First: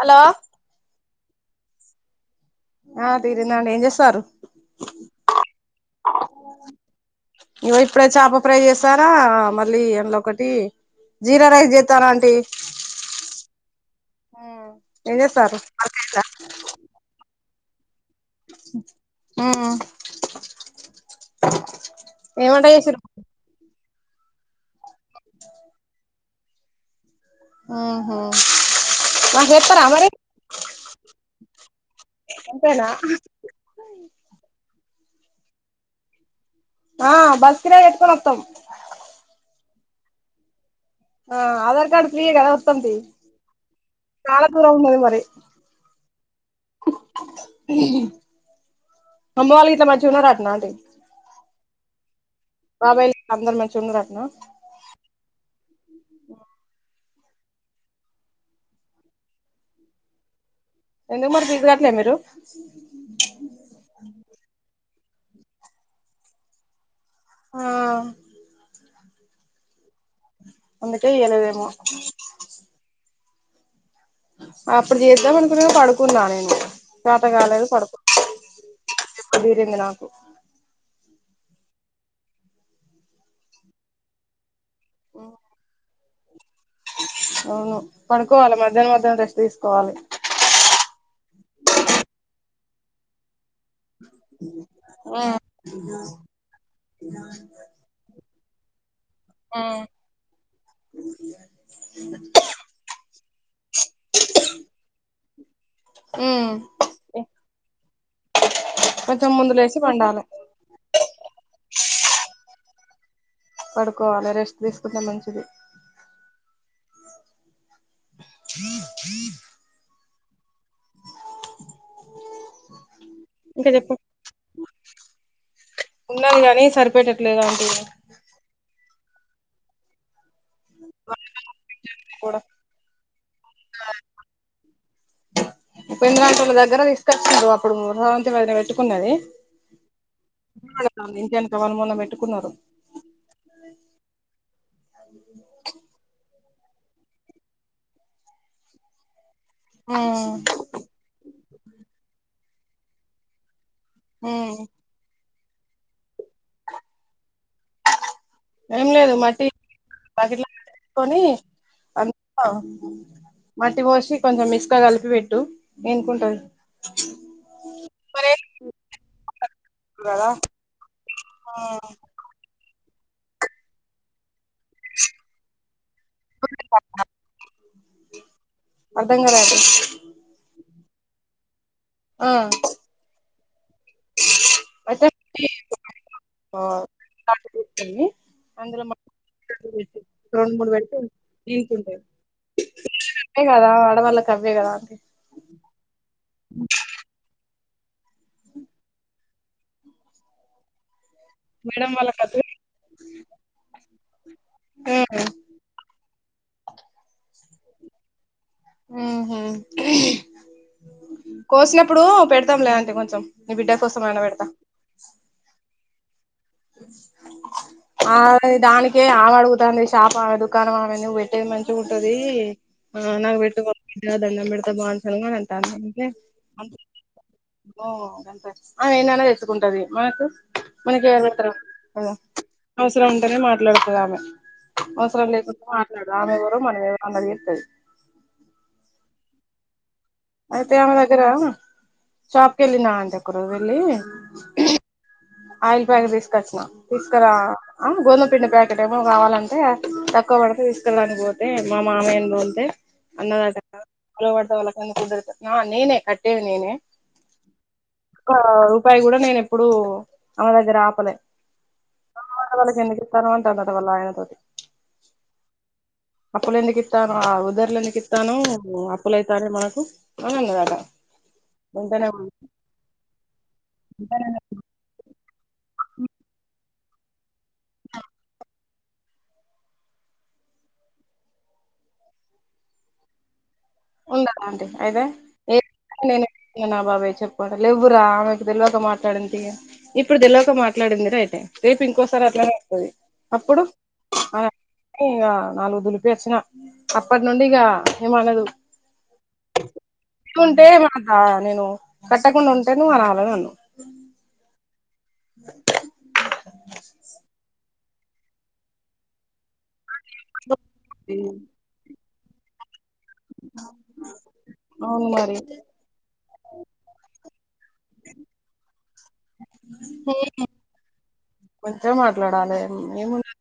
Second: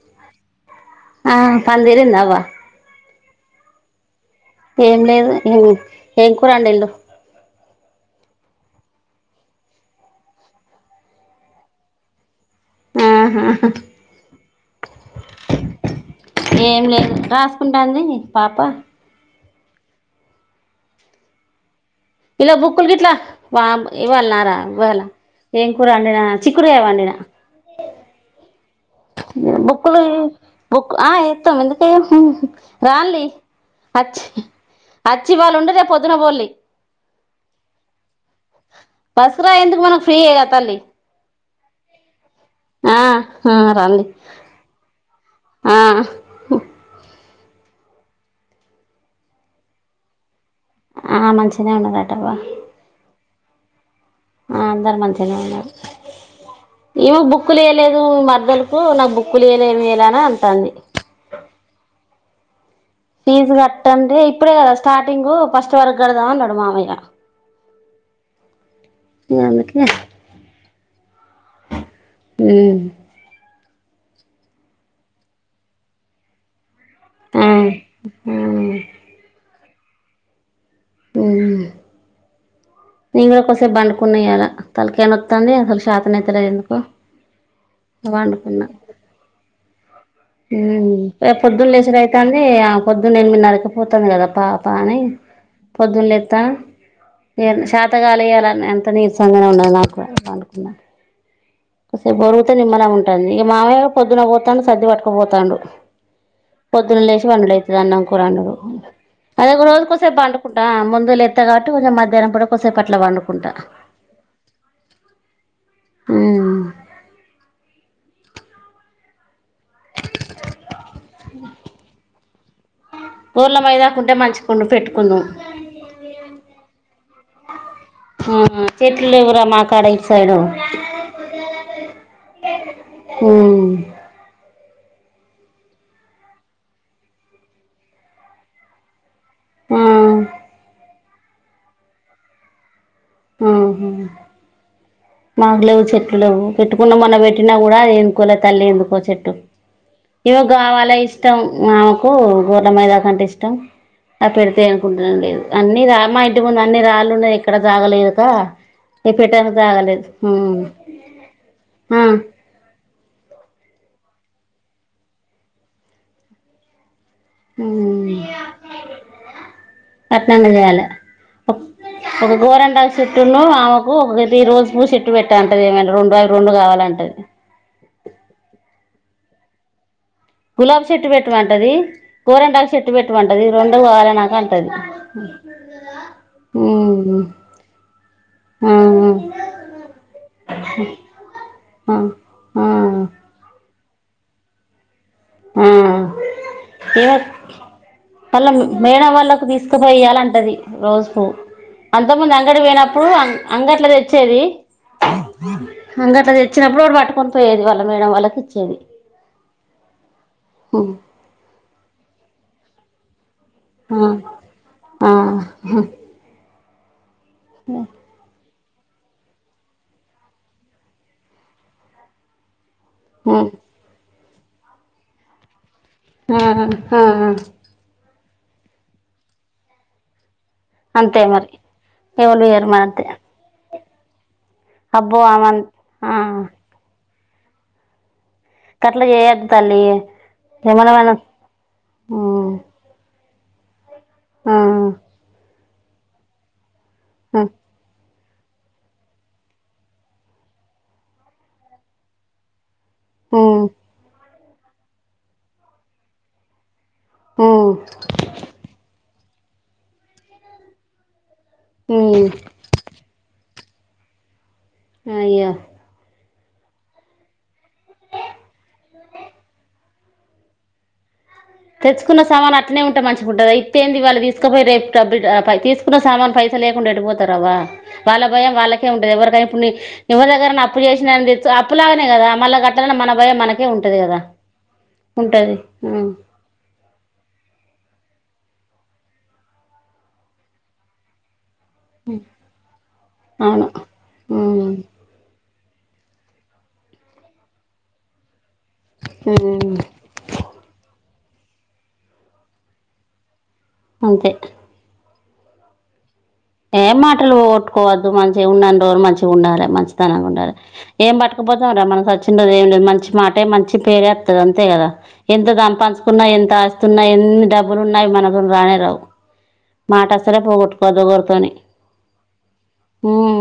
Hello ఆ పని తీరిందా అవ్వ ఆ తీరిందండి ఏం చేస్తారు ఏం లేదు ఏం ఏం కూర వండిల్లు ఇగో ఇప్పుడే చేప ఫ్రై చేస్తనా మళ్ళీ అందులో ఒకటి జీరా రైస్ జెతన్న ఆంటీ ఆహా హా ఏం చేస్తారు ఏం లేదు రాసుకుంటాంది పాప ఆ ఇలా బుక్కకు ఇట్లా వామ్మో ఇవాలన్నరా ఇవ్వాల ఏం కూర వండినా చిక్కుడు కాయ వండినా ఆహ బుకులు బుక్ ఆ ఏత్తం ఎందుకేయం అంతేనా రాన్ లే అచ్చి అచ్చి ఇవాళ్ళ ఉండి రేపొద్దున బొల్లి ఆ బర్త్ డే చెత్తే వత్తాం బస్సుకిరాయి ఎందుకు మనకు ఫ్రీయేగా తల్లి ఆ ఆధార్ కార్డు ఫ్రీయే కదా వత్తంటి ఆ ఆ రాన్లీ చాలా దూరం ఉన్నది మరి ఆ హు హమ్ అమ్మ వాళ్ళు గిట్ల మాంచి ఉన్నరట్నా ఆ మంచిగనే ఉన్నదట అవ్వ బాబాయిలు అందరు మంచి ఉన్న రా ఆ అందరు మంచిగానే ఉన్నారు ఏమి బుక్లు ఇయలేదు మరద్దలకు నాకు బుక్లు ఇయలే ఎమిలీ అనే అంటంది ఎందుకు మరి ఫీసు కట్లే మీరు ఫీజు కట్టంటే ఇప్పుడే కదా స్టార్టింగ్ ఫస్ట్ వరకు కడదామ అన్నాడు మామయ్య ఆ అందుకే అందుకే ఇయాల పోయిణం ఉమ్ అప్పుడు చేద్దాం అనుకున్నా కానీ పడుకున్నా నేను చత ఆ కాలేదు పడుకు ఆ ఇప్పుడు తీరింది నాకు నేను కూడా కొసేపు బండుకున్నాయి ఇయ్యలా తలకైనొతంది అసలు శాతనైయితేలేదు ఎంద్ అవును పడుకోవాలి మధ్యాహ్నం మధ్యాహ్నం రెస్ట్ తీసుకోవాలి మ్ ఇగ పొద్దున్న లేసుడైతాంది అం పొద్దున్న ఎనిమిన్నరకే పోతంది కదా పాపని పొద్దున్న లేత్తన ఇగ శాతగాలే ఇయలా అంత నీరసంగానే ఉన్నది నాకు అని పడుకున్న కోసేపు ఒరుగుతే నిమ్మలంగుంటంది ఇగ మావయ్య పొద్దున పోతాండు సద్ధి పట్టుకపోతాండు ఉమ్ పొద్దున లేసి వండైతది అన్నం కూరా వండుడు కొంచెం అదే ముందు ఒక లేసి రోజు కొసేపు పండాలి పండుకుంటా ఆ ముందే లేస్తా కాబట్టి కొంచెం మధ్యాహ్నం పూట కోసేపు అట్లా పండుకుం పడుకోవాలి రెస్ట్ తీసుకుంటే మంచిది ఉమ్ హ హ కోర్ల ఇంకా చెప్పు మైదాకుంటే మంచ్ కుండు పెట్టుకుందుం ఉన్నది కానీ సరిపెట్టట్లేదంటి ఆ చెట్లు ఎవ్రా మాకడ ఇటు సైడు కూడా మ్ ఊపింద్ర అంటోళ్ల దగ్గర తీసుకొచ్చిర్రు అప్పుడుృధవంతి అయితే పెట్టుకున్నది ఆ ఇంటేనుకవళ్ళు మొన్న పెట్టుకున్నారు ఆహ మాకులేవ్ చెట్లు లేవ్ పెట్టుకున్న మనం పెట్టినా కూడా అది ఎనుకోలే తల్లి ఎందుకో చెట్టు ఉమ్ ఇమోక్ కావాలే ఇష్టం ఆమెకు గూర్ర మైదాకు అంటే ఇష్టం ఆది పెడుతే ఉమ్ ఎనుకుంటేనే లేద్ అన్ని రా మా ఇంటి ముందు అన్ని రాళ్ళు ఉన్నాయి ఎక్కడ జాగాలేదు ఆ ఏం ఇగ లేదు మట్టి పెట్టెదుకు జగ లేదు బకెట్ల కొని ఆ అంతా మట్టి పోసి కొంచెం ఇస్గా కలిపి పెట్టు ఎనుకుంటది మ్ కదా ఆట్లన్న చేయాలే ఒ ఒక గోరింటాకు చేట్టు ఉన్ను ఆమెకు ఒక త్రీ రోజ్ పువ్వు చేట్టు పెట్టు అంటది ఏమైన రెండు అవి రెండు కావాలంటది అర్ధం కాలే అండి గులాబ్ చెట్టు పెటుమంటది ఆ గోరింటాకు చెట్టు పెట్టుమంట్ రెండు కావాలె నాకు అంటది ఆ హ్మ్ [unintelligible] ఆ రెండు మూడు పెడితే ఆ ఏనుకుంటాయి ఆ అదే కదా ఆడవల్లక్ కవ్వే కదా అండి ఆ ఈమెక్ వళ్ళ మేడం వాళ్ళకు తీసుకపోయి ఇయ్యలంటది రోజు మేడం అంతకు వాళ్ళకి ముందు అదే అంగడి పోయినప్పుడు అంగట్ల తెచ్ చ్చేది అంగట్ల తెచ్చినప్పుడు ఓటి పట్టుకొని పోయ్యేది వాళ్ళ మేడం వాళ్ళకి ఇచ్ మ్ హు కోసినప్పుడు పెడుతాం లే అంటి కొంచెం ని బిడ్డ కోసమైన పెడుతా హా అ మ్ అది దానికే ఆమె అడుగుతంది షాపు ఆమె దుకాణం ఆమె నువ్వు పెట్టేది మంచిగా ఉంటది ఆ నాక్ బెట్టువ బిడ్డ దండం బేడతా బాంచాన్ అని అంటాంది అంటే ఆహా ఆ ఆ అమె ఎన్నన్నా తెచ్చుకుంటది మనకు మనకి అంతే ఎవర్ మరి తరు ఎవలు వేయరు మరి అంతే అవసరం ఉంటేనే మాట్లాడుతది ఆమె అబ్బో అవసరం ఆమె లేకుంటే మాట్లాడదు ఆ ఆమె ఎవరో మనం ఎవరో అన్నట్టూ చేస్తది అట్లా చేయొద్ తల్లి అయితే ఏమన్నా అమె మనం దగ్గర ఉమ్ షాప్కేళ్ళిన ఆంటీ ఒక రోజు వెళ్ళి ఆ ఆయిల్ ప్యాక్ తీసుకొచ్చినా తీసుకురా ఉమ్ ఆ గోదాం పిండి ప్యాకెట్ ఏమో కావాలంటే తక్కువ పడితే తీసుకేళ్ళడానికి పోతే మా మామయ్యని తోల్తే అన్నదటా ఉమ్ గా ఎవలవడితే వాళ్ళకి ఉద్దార్రితా ఆ నేనే కట్టేది నేనే ఉమ్ ఒక రూపాయి కూడా నేను ఎప్పుడు ఆమ దగ్గర ఆపలే ఉమ్ ఏవాళ్లవాడితే వాళ్ళకి ఎందుకు ఇత్తనవ్ అంటందంటా వాళ్ళ ఆయన తోటి అయ్యా అప్పుల ఎందుకు ఇత్తనవ్ ఆ ఉదర్లు ఎందుకు ఇత్తనవ్ అప్పులైతన్నాయి మనకు అనన్నందట తెచ్చుకున్న సామానులు అట్నే ఉంటే మంచిగుంటద అయితే ఏంది వాళ్ళు తీసుకుపోయి రేపు డబ్ల్ తీసుకున్న సామాను పైసాలియకుండా వెడిపోతరవ్వ వాళ్ళ భయం వాళ్ళకి ఉంటది ఎవరికై ఇప్పుడు నిక్ దగ్గర అప్పు చేసిన అప్పులాగానే కదా మళ్ళ కట్టాలని మన భయం మనక్ కే ఉంటది కదా ఉండదా ఆంటీ అయితే ఉంటది ఏ నేను నా బాబాయి చెప్పండి లేవ్వురా ఆమెకు తేల్వక మాట్లాడింది ఇప్పుడు తేల్వాక మాట్లాడిందిగా అయితే రేపు ఇంకోసారి అట్లానే అంటది అప్పుడు అవును ఉమ్ ఇంగ నాలుగు దులిపి వచ్చిన అప్పటి నుండి ఇగ ఏమనదు ఉమ్ ఉంటే మా నేను కట్టకుండా ఉంటే నువ్వు అనాలే నన్ను అంతే ఏం మాటలు పోవోట్టుకోవద్దు మంచిగా ఉన్నానిరోజులు మంచిగా ఉండాలి మంచి సలగుండాలే క ఏం పట్కపోతాంరా మనం సచ్చినోజు ఏం లేదు మంచి మాటే మంచి పేరేత్తది అంతే కదా అవును మరి ఎంత సంపాదించుకున్న ఎంత ఆస్తున్నాయి ఎన్ని డబ్బులు ఉన్నా మనంతోని రానేరావు మాటసల్లే పోగొట్టుకోద్దు ఓగల్ మంచిగా మాట్లాడాలే ఏముంది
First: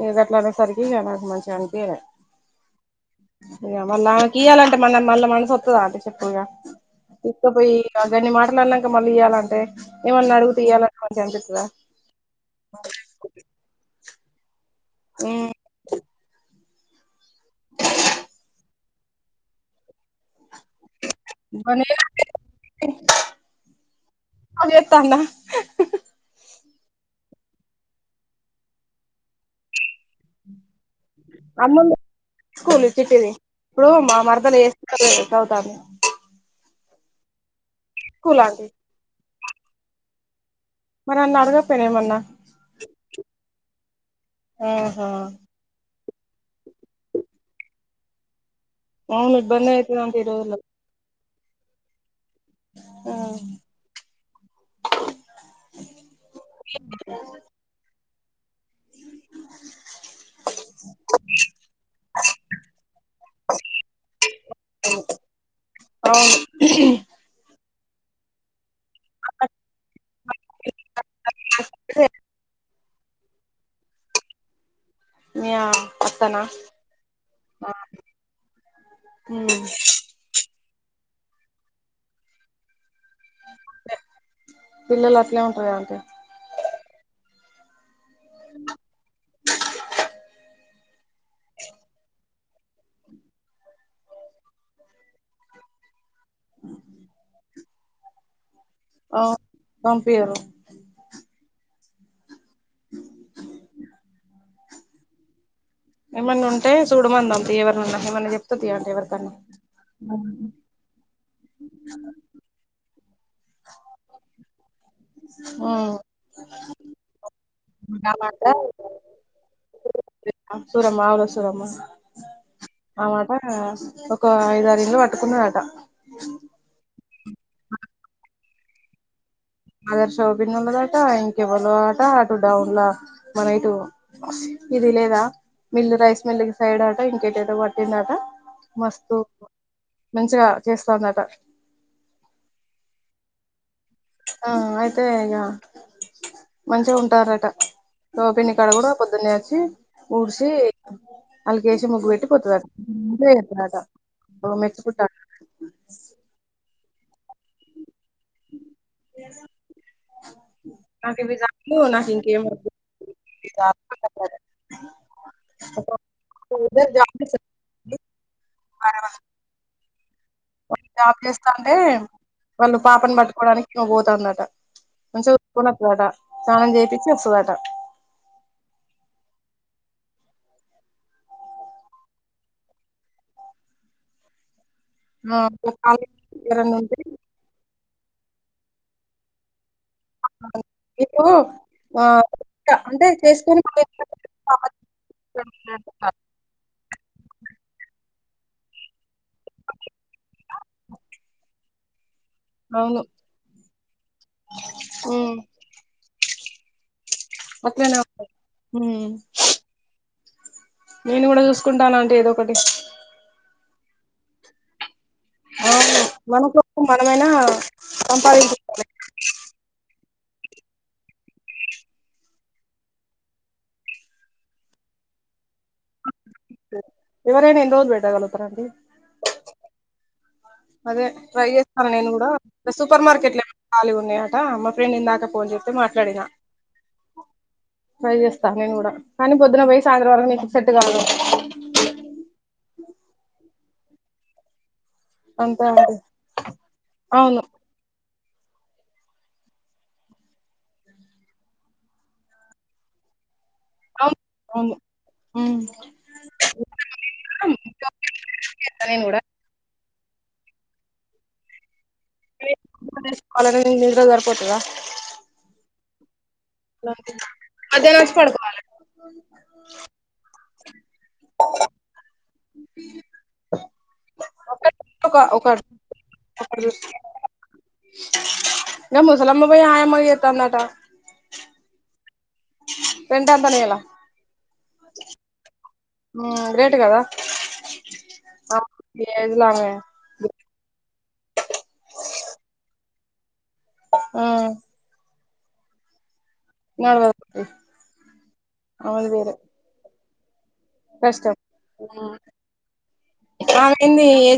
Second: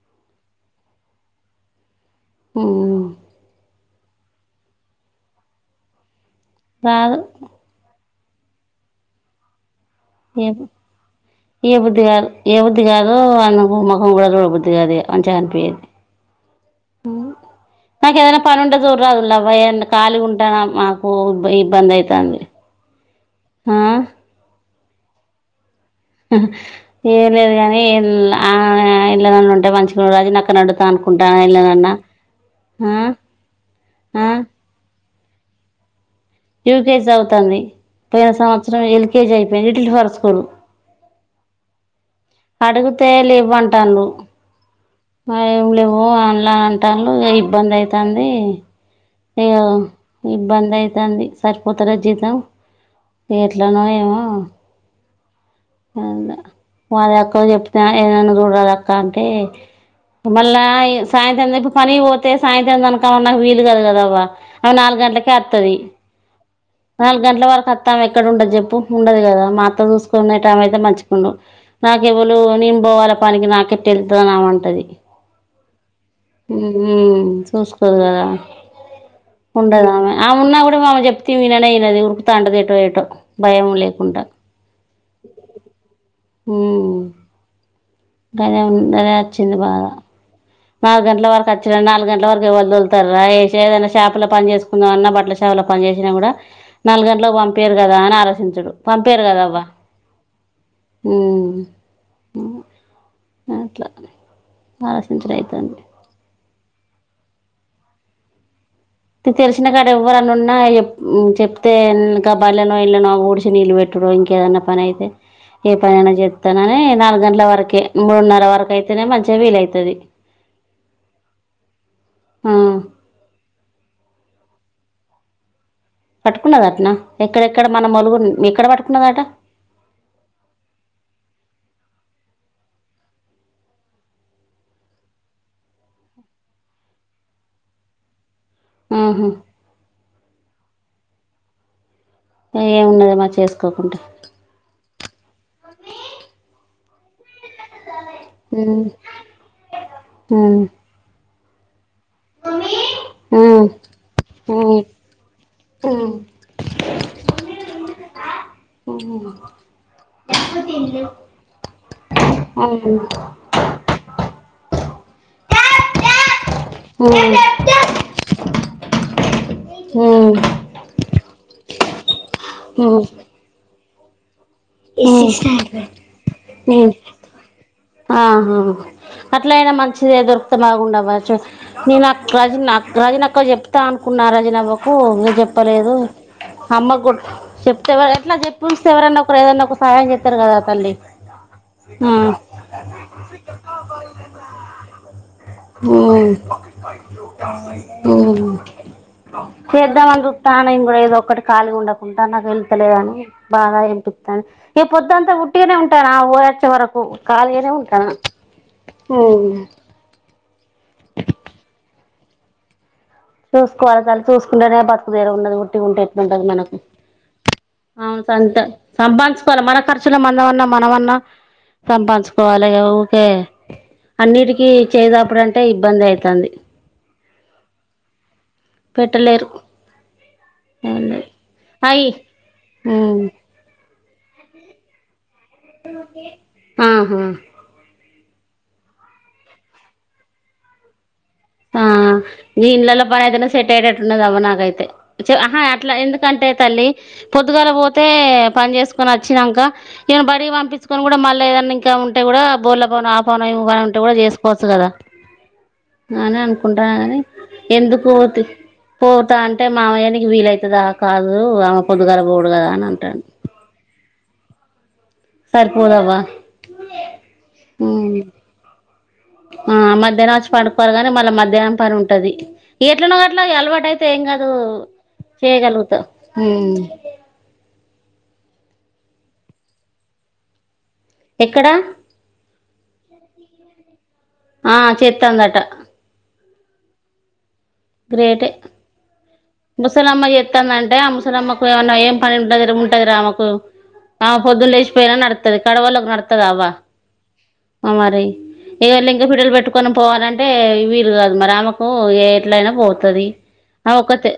ఇగ గట్లా అనేసరికి ఇగ నాకు మంచిగా అనిపియాలే హ్మ్ మళ్ళీ ఆమె కీయాలంటే మన మళ్ళ నాక్ మనసొత్తదా అంటే చెప్పుగా రాదు తీసుకపోయి గన్ని మాటలు అన్నంక మల్లియాలంటే ఎమ్ ఇయ్యిబుద్ధికాదు ఇయ్యిబుద్ధికాదు అందుకు మాక్ మొఖం కూడా చూడబుద్ధి కాదు ఇగ మంచిగనిపోయాదు నాకు ఏదైనా పనుంటే సుడ్రాదుల్లవ్వ ఏదన్న కాలి గుం టానా మాకు ఇబ్బందైతంది ఆ ఆ చెత్తండా హ్ హ్ ఏం లేదు కాని ఆ ఎల్లనన్న ఉంటే మంచిగుండు గని నాక్ నడ్ అమ్మలు స్కూల్ ఆ చిట్టిది ఇప్పుడు మా ఆ మరదలు ఏ స్కూల్ సవుతంది యుకేజి చవుతంది పోయిన ఆంటీ సంవత్సరం ఎల్కేజీ అయిపోయింది లిటిల్ ఫర్ స్కూల్ మరి అన్లా అడగపోయినవ ఏమన్నా అడుగుతే లేవంటాళ్ళు ఆహా ఆ ఏం లేవ్ ఓ అన్లా అంటళ్ళు ఇబ్బంది అయితంది అవును ఇగో ఇబ్బంది అయితది అంట ఈ రోజుల్లో ఇబ్బంది అయితంది సరిపోతరే జీతం ఎట్లానో ఏమో ఏందో వాళ్ళ అక్కకు చెప్తే ఏదన్నా చూడరాదా అక్క అంటే మళ్ళా ఏ సాయంత్రం దేపు పనికిపోతే సాయంత్రం అనుకమన్నా వీలు కాదు కదా అవ్వ ఆమె నాలుగు గంటలకే అత్తది అవును నాలుగు గంటల వరకు అత్తే ఎక్కడ ఉంటది చెప్పు ఉండదు కదా మా అత్త చూసుకునేటమైతే మంచిగుండు నాకెవ్వాలు నేను బోవాల పనికి నాకెట్ట వెళ్తుదని ఆమెంటది మీ అత్తనా ఉమ్ మ్ చూసుకోదు కదా ఉండదు ఆమె ఆమె ఉన్నా కూడా ఆమె చెప్తే విననేఇనదు ఉరుకుతాంటాది ఏటో ఏటో భయము లేకుంటా పిల్లలు అట్లే ఉంటారు ఆంటీ హుమ్ కదా అదే వచ్చింది బాద నాలుగు గంటల వరకు అచ్చుడు నాలుగు గంటల వరకు ఎవలు తోలుతరా ఇషే ఏదైనా షాపు లో పని చేసుకుందం అన్న బట్టల షాపు లో పని చేసినా కూడా నాలుగంటల వ పంపియ్యారు కదా అని ఆలోచించడు పంపియ్యారు అవును కదా అవ్వ పంపియ్యరు ఊ అట్లా ఆలోచించుడు అయితంది ఏమన్నా ఉంటే చూడమందం తీయ్ ఎవరినన్నా ఏమన్నా చెప్తతీయ్ తెలిసినా కాడ ఎవ్వరని ఉన్నా చెప్ చెప్తే ఇక బల్లనో ఇల్ళనో ఊడ్ చే నీళ్ళు పెట్టుడు ఇంకేదన్నా పని అయితే ఏ పనైనా చెత్తనని నాలుగు గంటల వరకే ఆ మాట మూడున్నర వరకు అయితేనే మంచిగా వీలయితది ఆకుకురమ్మా అనాస్తది అమ్మా ఆమాటా ఒక ఐదారు ఇళ్లు పట్టుకున్నారట పట్టుకున్నద అటనా ఎక్కడెక్కడ మన మోలుగు ఎక్కడ పట్టుకున్నదట అదర్శోపింగ్ ఒళ్ళదటా ఇంకెవ్వలో అట అటు డౌన్ ల మన ఇటు ఇది లేదా మిల్లు రైస్ మిల్లు సైడ్ అట ఇంకే ఎటో ఎటో పట్టిందా అట మస్తు మంచిగా చేస్తాందట ఏమి ఉన్నది మారి చేసుకోకుంటే ఆ అయితే ఇగ మంచిగా ఉంటారట షాపిన్ని కాడ ఉమ్, కూడా పొద్దున్నే అచ్చి ఉడ్సి ఉమ్, ఆల్కేసి ముగ్గు పెట్టిపోతది ఉమ్, అట ఉమ్, మెట్లుకూడ ఉమ్, ఉమ్, ఉమ్ నాకు ఇవి చాలు నాకు ఇంకేం వద్దు ఉమ్, ఇంకా [unintelligible] ఆ [unintelligible] ఉమ్ ఉమ్ వాళ్ళు జాబ్ చేస్తాంటే వాళ్ళు పాపను పట్టుకోవడానికి ఈమె పోతందాట చేపిచ్చి వస్తదట ఆహా అట్లయినా మంచిదే దొరుకుతే బాగుండువ్వా చ నేను అక్క రజినీ అక్క రజినీ అక్కకు చెప్తా అనుకున్నా రజినీ అవ్వకు ప్పు ఉ చెప్పలేదు ఆ ఎవరన్నా అమ్మ ఉంటే కొట్ చెప్తేవ ఎట్లా చెప్పి ఉంచితే ఎవరన్నా ఒకరు ఏదన్నా ఒక సహాయం చేస్తారు కదా తల్లి మీకు ఆ ఉమ్, ఒక అంటే చేసుకొని [unintelligible] ఆ మది ఉమ్ ఉమ్ చేద్దామనీ చుత్తన్న నేను కూడా ఏదో ఒక్కటి ఖాళీగా ఉండక కుంటా నాకు వెళ్తలేదు అవును అని బాగా యానిపిత్తంది ఈ పొద్దుంతా ఉమ్ ఉట్టిగానే ఉంటా ఆ మావోడు వచ్చే వరకు ఖాళీగానే అట్లనే ఉంటా ఉంటాయి ఉమ్ నేను కూడా చూసుకుంటాను ఆంటీ ఏదో ఒకటి చూసుకోవాలె తల్లి చూసుకుంటనే బ తుకుదెరువు ఉన్నది. ఉట్టిగ అవును ఉంటే మన ఎట్లుంటది మనకు. కోసం మనమైనా అవును సంత సంపాదించుకోవాలి సంపాదించుకోవాలె మన ఖర్సు చుల మందమన్నా మనమన్నా సంపాదించుకోవాలె. ఇగ ఊకే అన్నిటికిీ చేయిసాపుడు అంటే ఇబ్బందే అయితాంది. ఎవరైనా ఎన్ని రోజులు పెట్టగలరు. పెట్టలేరు. ఏం అదే లేదు ట్రై చేత్తాన్నా అయి నేను కూడా. గా సూపర్ మార్కెట్ల ఎమో ఖాళీగా ఉన్నయాట. మా ఫ్రెండ్ ఇందాకా ఫోన్ చేత్తే మాట్లాడినా. ఆహా ట్రై చేస్ స్తా నేను కూడా. కానీ పొద్దున పోయి సాయంత్రం వరకు నీకు సెట్ కాదు. ఈ ఇల్లల్లా పని అయితేనే సెట్ అయ్యేటట్టు ఉన్నది అవ్వా నాకైయితే. చ ఆహా అంతే అట్లా అండి ఎందుకంటే తల్లి అవును పొద్దుగాల పో తే పని చేసుకొని అచ్చినంకా, ఈయను బడి పంపించుకొని కూడా మళ్ళీ ఏదన్నా ఇంకా ఉంటే కూడా బోల్ల పనో ఆ పనో పనో ఇగ వంట కూడా అవును చేసుకోవచ్చు అవును కదా. ఉమ్ అని అనుకుంటాన కాని ఎందుకు పోతి నేను కూడా పోతా అంటే మామయ్యా ఎ నీకు వీలైతదా కాదు. ఆమెకు పొద్దుగాల పోవుడు కాదు అని అంటాడు. నేను నిద్ర సరిపోతదా అదిపోదవ్వా. మధ్యాహ్నం వచ్చి పడుకోవాలె. ఆ మధ్యాహ్నం వచ్చి పండుకోవాలె కానీ మళ్ళా మధ్యాహ్నం పని ఉంటది. ఎట్లనోగట్లా ఇగ అలవాటు అయితే ఏం కాదు. ఒక ఒక చేయగల్గుతవు. గా ముసలమ్మ పోయి ఆయమ్మగా చేత్తాందటా. ఎక్కడా? రెంట్ ఎంతండి ఇయలా. ఆ చేత్తాందటా. గ్రేట్ కదా. గ్రేటే ఈ ఏజ్ లో ఆమె ముసలమ్మ చేత్తందంటే ఆ ముసలమ్మకు ఏమన్న ఏం పని ఉండదిరా ఉంటదిరా ఆమెకు. ఆ ఆమె పొద్దున లేచిపోయినా నడుతది, కడమోల్లకు నడు త్తదా అవ్వా నడవదు మరి ఇగ ఆమెది లింక వేరే బిడ్డలు పెట్టుకొని పోవాలం అంటే వీలు కాదు కష్టం మరి. ఆమెకు ఏ ఎట్లయినా పోతది ఆమె ఆమెంది ఒక్కత్తే.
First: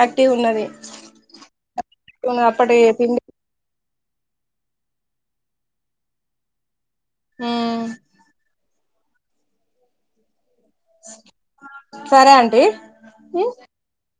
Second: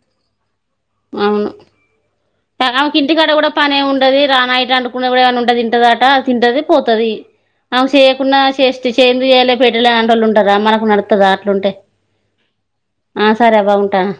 యాక్టివ్ ఉన్నది. అప్పటి ఆమెకు ఇంటి తిండి కాడ కూడా పనేం ఉం డది రా నైట్ అండుకున్నది కూడా ఏమన్నా ఉంటే తింటదాట, తింటది పోతది ఆమె చేయకున్నా చేశి చే ఎందుకు చేయలే పెట్టలే అంటోళ్ళు ఉంటరా. మనకు నడుతదా అట్లుంటే. సరే ఆ ఆంటీ సరే అవ్వా ఉంటన్నా.